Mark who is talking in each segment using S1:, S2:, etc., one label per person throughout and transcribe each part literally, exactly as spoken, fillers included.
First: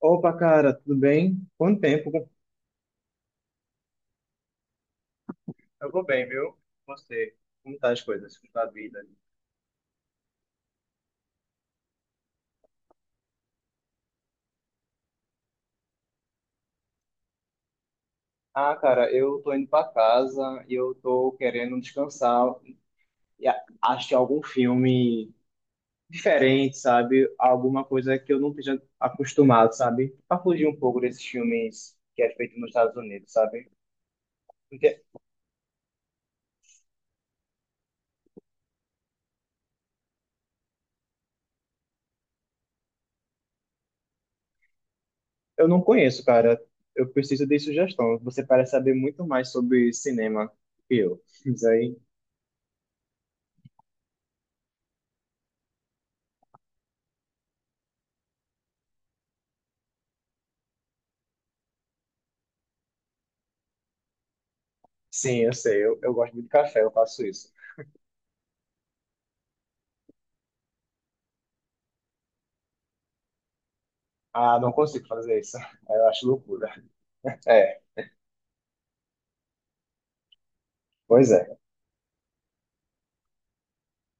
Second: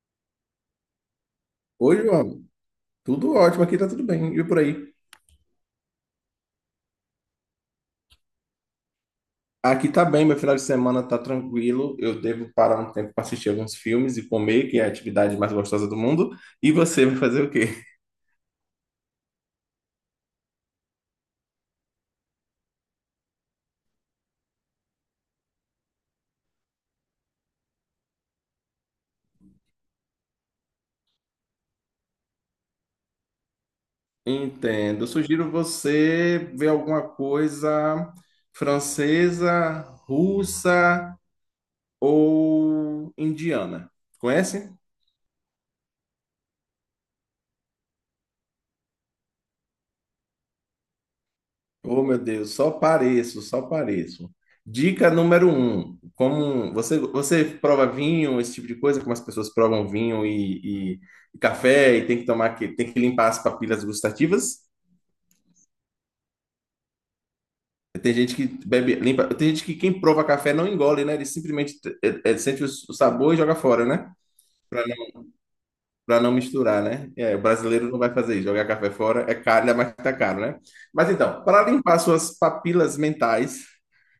S1: Opa, cara, tudo bem? Quanto
S2: Oi,
S1: tempo?
S2: João. Tudo ótimo, aqui tá tudo bem. E por aí?
S1: Eu vou bem, viu? Você, como tá as coisas, como tá a vida?
S2: Aqui tá bem, meu final de semana tá tranquilo. Eu devo parar um tempo para assistir alguns filmes e comer, que é a atividade mais gostosa do mundo. E você vai fazer o quê?
S1: Ah, cara, eu tô indo pra casa e eu tô querendo descansar e a- assistir algum filme diferente, sabe? Alguma coisa que eu não esteja acostumado, sabe? Pra fugir um pouco desses filmes que é feito nos Estados Unidos, sabe? Porque
S2: Entendo. Eu sugiro você ver alguma coisa francesa, russa ou indiana. Conhece?
S1: eu não conheço, cara. Eu preciso de sugestão. Você parece saber muito mais sobre cinema que eu. Isso aí.
S2: Oh, meu Deus, só pareço, só pareço. Dica número um, como você, você prova vinho, esse tipo de coisa, como as pessoas provam vinho e, e- e café e tem que tomar que tem que limpar as papilas gustativas.
S1: Sim, eu sei. Eu, eu gosto muito de café, eu faço isso.
S2: Tem gente que bebe, limpa, tem gente que quem prova café não engole, né? Ele simplesmente eh, eh, sente o sabor e joga fora, né?
S1: Ah, não consigo fazer isso. Eu
S2: Para
S1: acho
S2: não
S1: loucura.
S2: misturar, né? É, o
S1: É,
S2: brasileiro não vai fazer isso, jogar café fora é caro, mas tá caro, né? Mas
S1: pois
S2: então,
S1: é.
S2: para limpar suas papilas mentais,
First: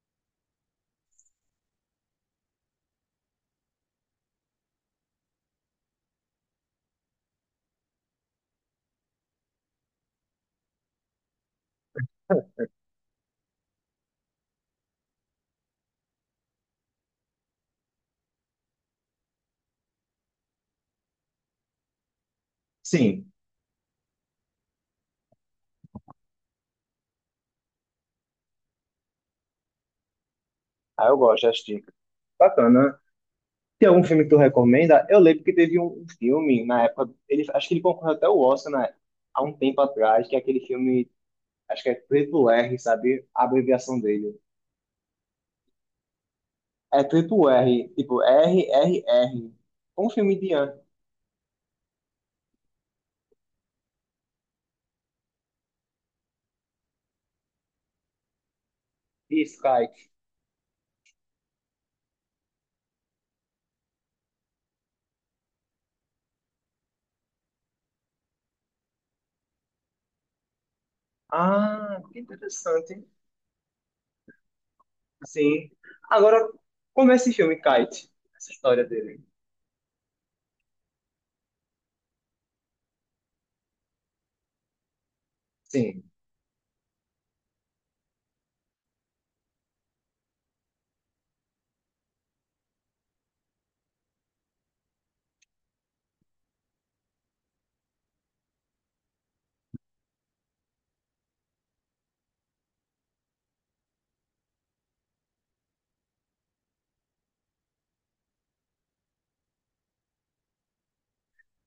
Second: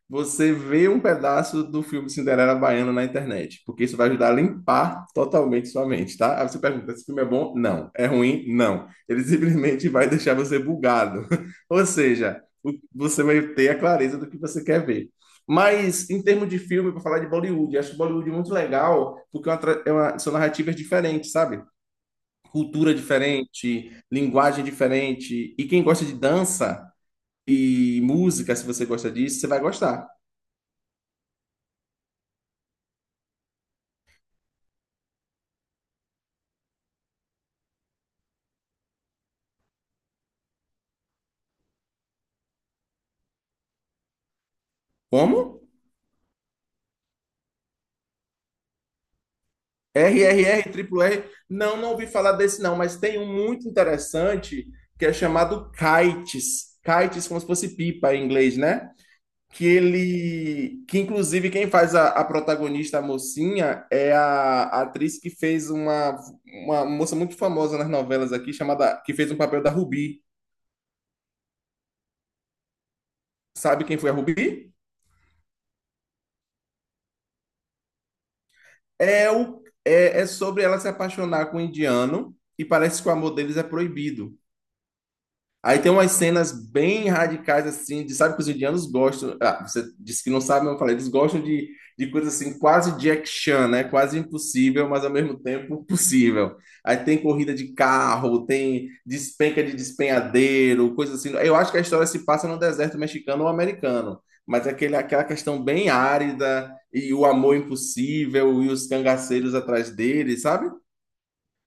S2: você vê um pedaço do filme Cinderela Baiana na internet, porque isso vai ajudar a limpar totalmente sua mente, tá? Aí você pergunta, esse filme é bom? Não. É ruim? Não. Ele simplesmente vai deixar você bugado. Ou seja, o- você vai ter a clareza do que você quer ver. Mas em termos de filme, para falar de Bollywood, eu acho Bollywood muito legal, porque é uma tra- é uma- são narrativas diferentes, sabe? Cultura
S1: Sim,
S2: diferente, linguagem diferente. E quem gosta de dança e música, se você gosta disso, você vai gostar.
S1: ah, eu gosto, acho que bacana. Tem algum filme que tu recomenda? Eu lembro que teve um um filme na época, ele, acho que ele concorreu até o Oscar, né, há um tempo atrás, que é aquele filme, acho que é Triple R, sabe? A abreviação dele.
S2: Como?
S1: É Triple R, tipo R, R, R. Um
S2: R
S1: filme
S2: R
S1: de
S2: R,
S1: an-
S2: Triple R. Não, não ouvi falar desse não, mas tem um muito interessante que é chamado Kites. Kites, como se fosse pipa em inglês, né?
S1: de
S2: Que
S1: Kite.
S2: ele. Que inclusive quem faz a, a protagonista, a mocinha, é a, a atriz que fez uma, uma moça muito famosa nas novelas aqui, chamada. Que fez um papel da Ruby.
S1: Ah, que interessante.
S2: Sabe quem foi a Ruby?
S1: Sim. Agora, como é esse filme, Kite? Essa história dele.
S2: É, o, é, é sobre ela se apaixonar com um indiano e parece que o amor deles é proibido. Aí tem
S1: Sim,
S2: umas cenas bem radicais, assim, de sabe que os indianos gostam. Ah, você disse que não sabe, mas eu falei, eles gostam de, de coisas assim, quase Jack Chan, né? Quase impossível, mas ao mesmo tempo possível. Aí tem corrida de carro, tem despenca de despenhadeiro, coisas assim. Eu acho que a história se passa no deserto mexicano ou americano, mas é aquele, aquela questão bem árida e o amor impossível e os cangaceiros atrás dele, sabe?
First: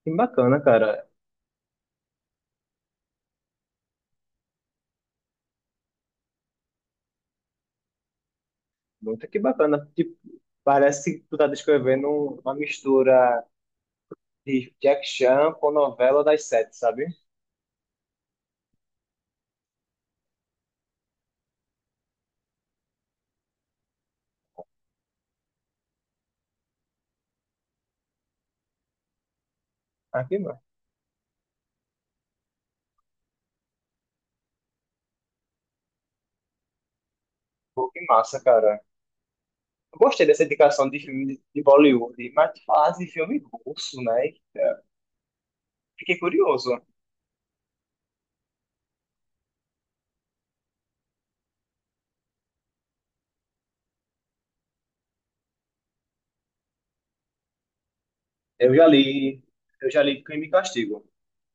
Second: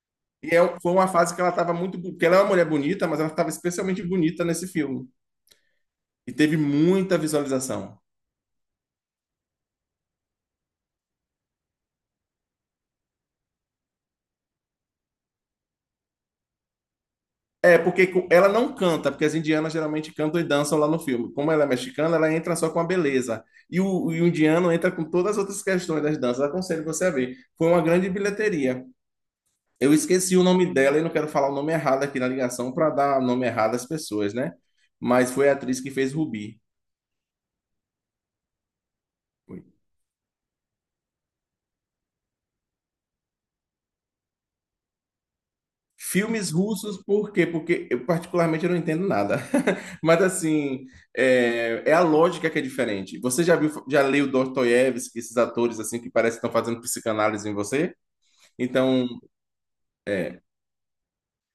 S1: que
S2: E
S1: bacana,
S2: é- um, foi
S1: cara.
S2: uma fase que ela estava muito. bo- Porque ela é uma mulher bonita, mas ela estava especialmente bonita nesse filme. E teve muita visualização.
S1: Muito que bacana. Tipo, parece que tu tá descrevendo um- uma mistura de Jack Chan com novela das sete, sabe?
S2: É, porque co- ela não canta, porque as indianas geralmente cantam e dançam lá no filme. Como ela é mexicana, ela entra só com a beleza. E o, e o indiano entra com todas as outras questões das danças. Aconselho você a ver. Foi uma grande bilheteria. Eu
S1: Ah,
S2: esqueci
S1: que,
S2: o
S1: ma-
S2: nome dela e não quero falar o nome errado aqui na ligação para dar o nome errado às pessoas, né? Mas foi a atriz que fez Rubi.
S1: pô, que massa, cara. Eu gostei dessa indicação de filme de de Bollywood, mas tu falasse de filme russo, né? Fiquei
S2: Filmes
S1: curioso.
S2: russos, por quê? Porque eu particularmente eu não entendo nada. Mas assim, é, é a lógica que é diferente. Você já viu, já leu Dostoiévski, esses atores assim que parece que estão fazendo psicanálise em você?
S1: Eu já
S2: Então,
S1: li, eu já li
S2: é,
S1: Crime e Castigo.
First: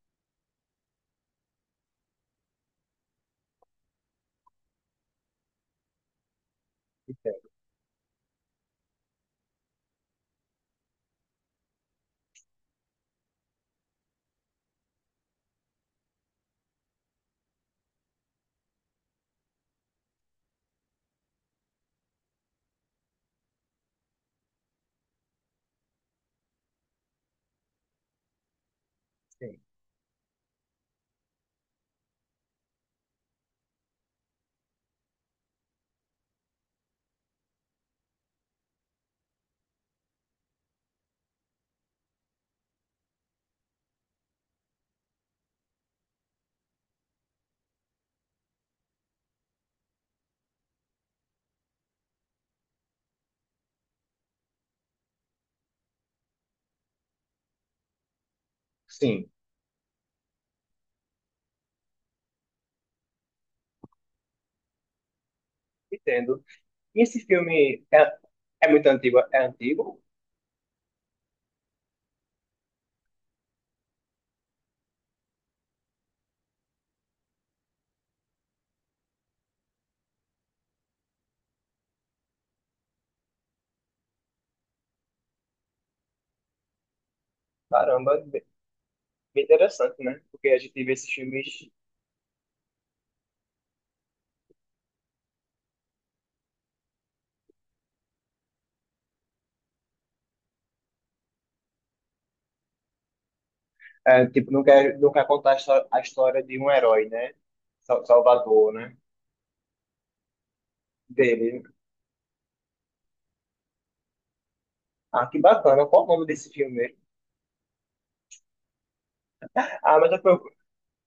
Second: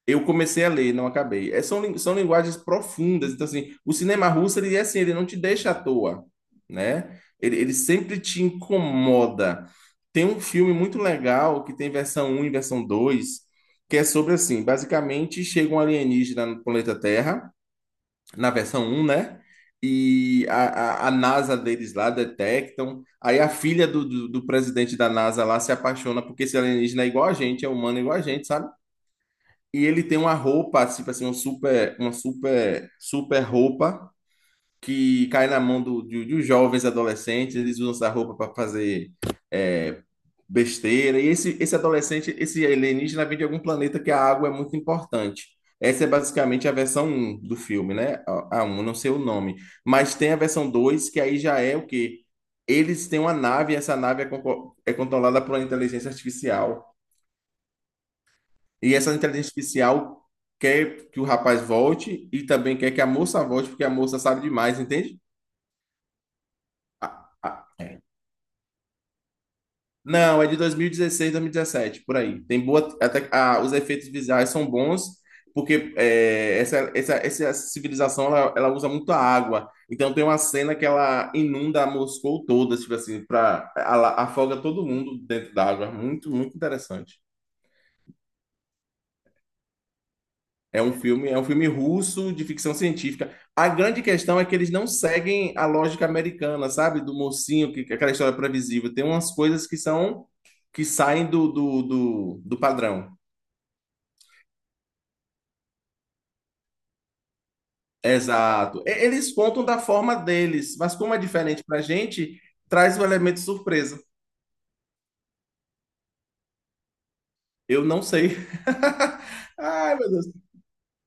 S2: eu comecei a ler, não acabei. É, são, lin- são linguagens profundas. Então, assim, o cinema russo, ele é assim, ele não te deixa à toa, né?
S1: Entendo,
S2: Ele, ele sempre te incomoda. Tem um filme muito legal que tem versão um e versão dois, que é sobre, assim, basicamente chega um alienígena no planeta Terra, na versão um, né? E a, a, a NASA deles lá detectam. Aí a filha do, do, do presidente da NASA lá se apaixona porque esse alienígena é igual a gente, é humano igual a gente, sabe?
S1: sim.
S2: E ele tem uma roupa, tipo assim, um super, uma super, super roupa que cai na mão do, de, de jovens adolescentes. Eles usam essa roupa para fazer é, besteira. E esse, esse adolescente, esse alienígena vem de algum planeta que a água é muito importante. Essa é basicamente a versão um do filme, né? A a um, não sei o nome. Mas tem a versão dois que aí já é o quê? Eles têm uma nave, e essa nave é, conco- é controlada por uma inteligência artificial. E essa
S1: Sim,
S2: inteligência artificial quer que o rapaz volte e também quer que a moça volte, porque a moça sabe demais, entende?
S1: entendo. E esse
S2: Ah, ah.
S1: filme é,
S2: É.
S1: é muito antigo? É antigo?
S2: Não, é de dois mil e dezesseis, dois mil e dezessete por aí. Tem boa. Até, ah, os efeitos visuais são bons, porque é, essa, essa, essa civilização ela, ela usa muito a água. Então tem uma cena que ela inunda Moscou toda, tipo assim, pra, ela afoga todo mundo dentro da água. Muito, muito interessante.
S1: Caramba, bem bem interessante, né? Porque a
S2: É
S1: gente
S2: um
S1: vê esses
S2: filme, é um filme
S1: filmes.
S2: russo de ficção científica. A grande questão é que eles não seguem a lógica americana, sabe? Do mocinho, que que aquela história é previsível. Tem umas coisas que são que saem do, do, do, do padrão.
S1: É, tipo, não quer, não quer contar a histó- a história de um herói, né? Sal- Salvador,
S2: Exato. E-
S1: né?
S2: Eles contam da forma deles, mas como é
S1: Dele.
S2: diferente pra gente, traz o elemento surpresa.
S1: Ah, que bacana. Qual o nome desse filme mesmo?
S2: Eu não sei. Ai,
S1: Ah,
S2: meu
S1: mas eu
S2: Deus.
S1: procuro,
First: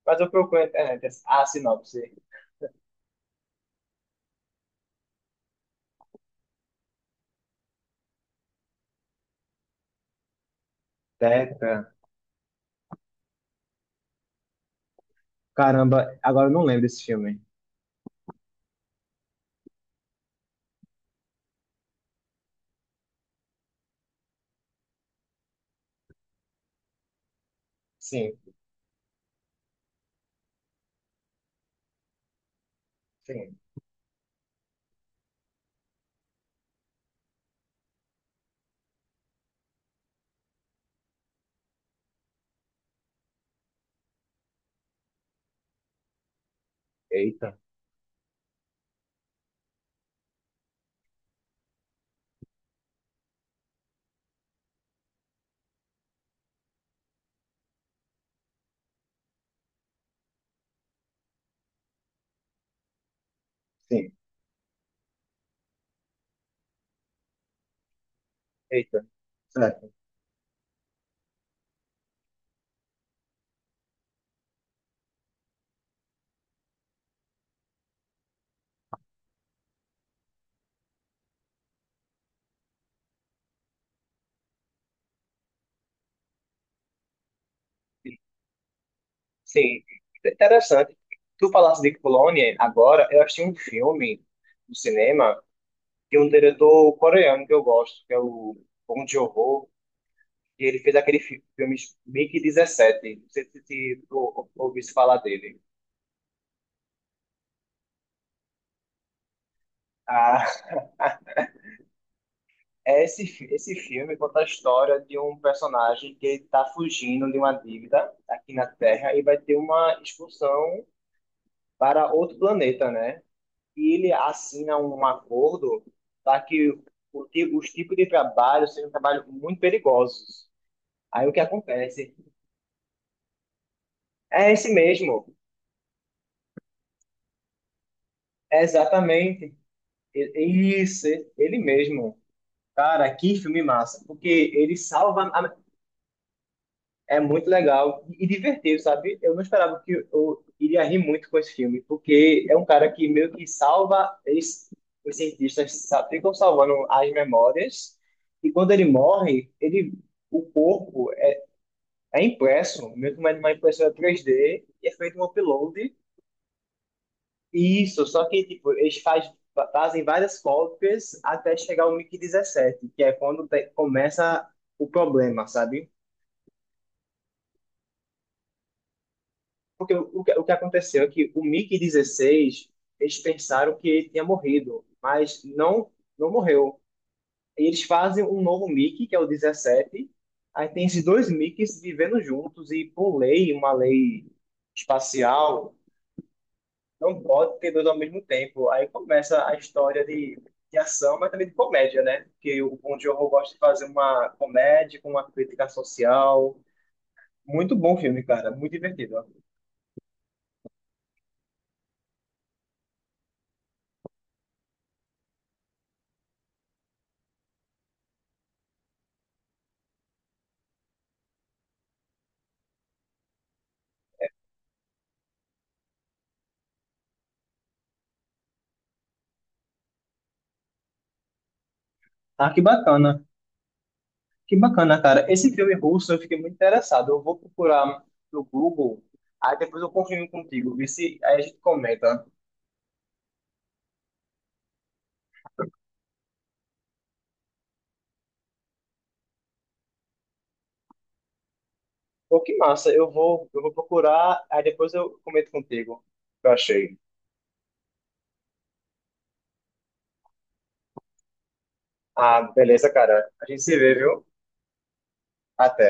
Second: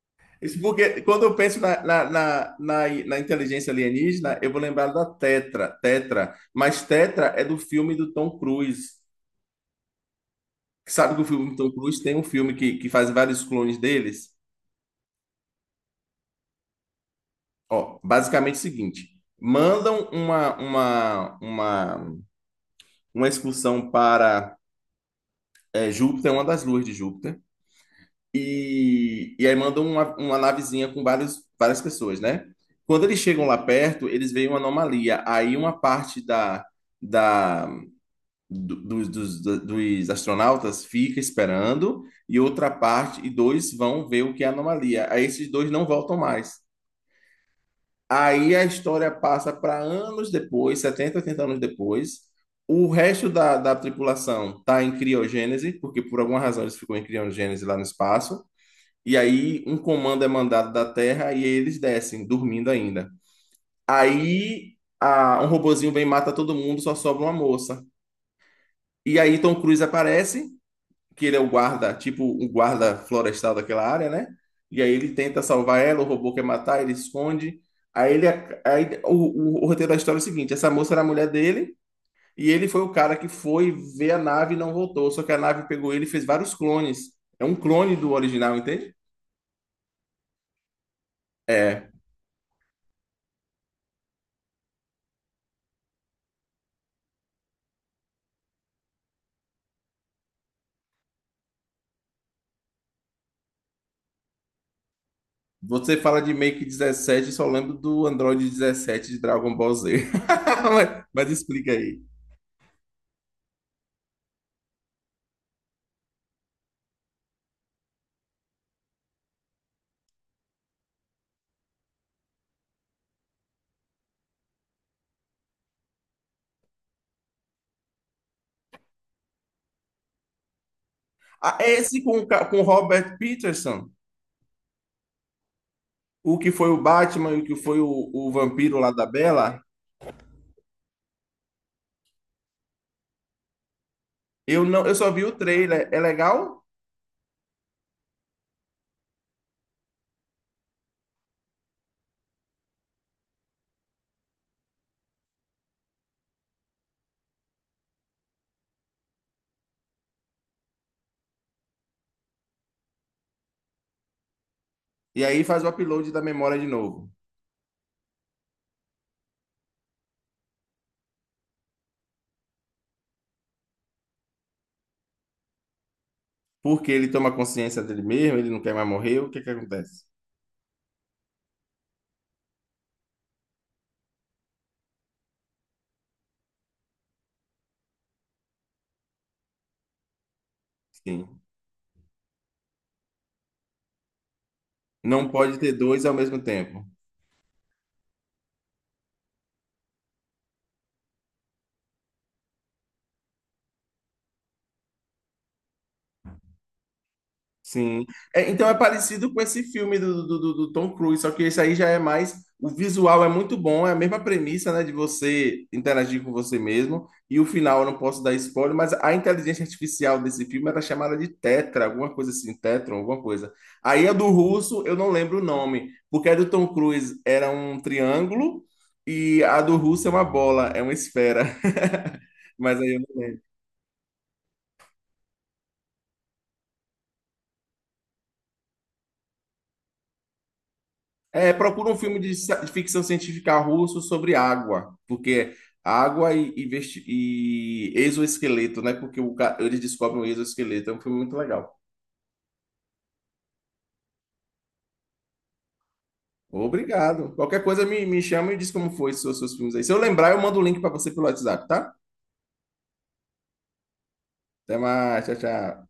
S1: mas eu procuro
S2: Isso
S1: na
S2: porque
S1: internet.
S2: quando eu
S1: Ah,
S2: penso na, na,
S1: sinopse.
S2: na, na, na inteligência alienígena, eu vou lembrar da Tetra, Tetra. Mas Tetra é do filme do Tom Cruise. Sabe que o filme do Tom
S1: Teca.
S2: Cruise tem um filme que, que faz vários clones deles?
S1: Caramba, agora eu não lembro desse filme.
S2: Ó, basicamente o seguinte: mandam uma, uma, uma, uma excursão para é, Júpiter, uma das luas de Júpiter.
S1: Sim,
S2: E, e aí mandam uma, uma navezinha com vários, várias pessoas, né? Quando eles chegam
S1: sim.
S2: lá perto, eles veem uma anomalia. Aí uma parte da, da, do- dos, dos, dos astronautas fica esperando, e outra parte, e dois vão ver o que é a anomalia. Aí esses dois não voltam mais.
S1: Eita.
S2: Aí a história passa para anos depois, setenta, oitenta anos depois. O resto da, da tripulação está em criogênese, porque por alguma razão eles ficam em criogênese lá no espaço. E aí um comando é mandado da Terra e eles descem, dormindo ainda.
S1: Sim,
S2: Aí a- um robozinho vem e mata todo mundo, só sobra uma moça.
S1: eita.
S2: E aí Tom Cruise
S1: Certo.
S2: aparece, que ele é o guarda, tipo o guarda florestal daquela área, né? E aí ele tenta salvar ela, o robô quer matar, ele esconde. Aí ele, aí o, o- o roteiro da história é o seguinte: essa moça era a mulher dele e ele foi o cara que foi ver a nave e não voltou. Só que a nave pegou ele e fez vários clones. É um clone do original, entende?
S1: Sim, interessante. Tu falaste
S2: É.
S1: de Colônia, agora eu achei um filme no cinema de um diretor coreano que eu gosto, que é o Bong Joon-ho. E ele fez aquele fi- filme Mickey dezessete. Não sei se se tu ou- ouviu se falar dele.
S2: Você fala de Make dezessete, só lembro do Android dezessete de Dragon Ball Z.
S1: Ah,
S2: Mas, mas explica aí.
S1: é esse, fi- esse filme conta a história de um personagem que está fugindo de uma dívida aqui na Terra e vai ter uma expulsão para outro planeta, né? E ele assina um acordo para que o ti- os tipos de trabalho sejam trabalhos muito perigosos. Aí o que
S2: Ah, é esse
S1: acontece?
S2: com, o ca- com o Robert Pattinson,
S1: É esse mesmo,
S2: o que foi o Batman e o que foi o, o
S1: é
S2: vampiro lá da
S1: exatamente.
S2: Bella,
S1: E isso, ele mesmo. Cara, que filme massa, porque
S2: eu
S1: ele
S2: não, eu só vi
S1: salva.
S2: o
S1: a-
S2: trailer. É legal?
S1: é muito legal e divertido, sabe? Eu não esperava que eu iria rir muito com esse filme, porque é um cara que meio que salva. Eles, os cientistas sa- ficam salvando as memórias, e quando ele morre, ele, o corpo é impresso, meio que uma uma impressora três D, e é feito um
S2: E aí faz o
S1: upload.
S2: upload da memória de novo.
S1: Isso, só que tipo, eles faz, fa- fazem várias cópias até chegar ao MIC dezessete, que é quando te- começa o problema, sabe?
S2: Porque ele toma consciência dele mesmo, ele não quer mais morrer, o que é que
S1: Porque
S2: acontece?
S1: o, o que, o que aconteceu é que o Mickey dezesseis eles pensaram que ele tinha morrido, mas não, não morreu. E eles fazem um novo Mickey que é o dezessete. Aí tem esses dois
S2: Sim.
S1: MiGs vivendo juntos e, por lei, uma lei
S2: Não pode ter
S1: espacial,
S2: dois ao mesmo tempo.
S1: não pode ter dois ao mesmo tempo. Aí começa a história de, de ação, mas também de comédia, né? Porque o Bong Joon-ho gosta de fazer uma comédia com uma crítica social. Muito bom
S2: Sim.
S1: filme,
S2: É,
S1: cara.
S2: então
S1: Muito
S2: é
S1: divertido.
S2: parecido com esse filme do, do, do- do Tom Cruise, só que esse aí já é mais. O visual é muito bom, é a mesma premissa, né, de você interagir com você mesmo. E o final, eu não posso dar spoiler, mas a inteligência artificial desse filme era chamada de Tetra, alguma coisa assim, Tetron, alguma coisa. Aí a do russo, eu não lembro o nome, porque a do Tom Cruise era um triângulo e a do russo é uma bola, é uma esfera.
S1: Ah, que
S2: Mas aí
S1: bacana. Que bacana, cara. Esse filme russo eu fiquei muito interessado. Eu vou procurar no Google, aí depois eu confirmo contigo, vê se aí a
S2: é,
S1: gente
S2: procura um filme
S1: comenta.
S2: de, ci- de ficção científica russo sobre água, porque água e, e, vesti- e exoesqueleto, né? Porque o ca- eles descobrem o exoesqueleto. É um filme muito legal.
S1: Pô, que massa, eu vou, eu vou procurar, aí depois eu comento contigo o que eu achei.
S2: Obrigado. Qualquer coisa me, me chama e diz como foi os seus, seus filmes aí. Se eu lembrar, eu mando o link para você pelo WhatsApp, tá?
S1: Ah, beleza, cara. A gente se vê, viu?
S2: Até mais. Tchau,
S1: Até.
S2: tchau.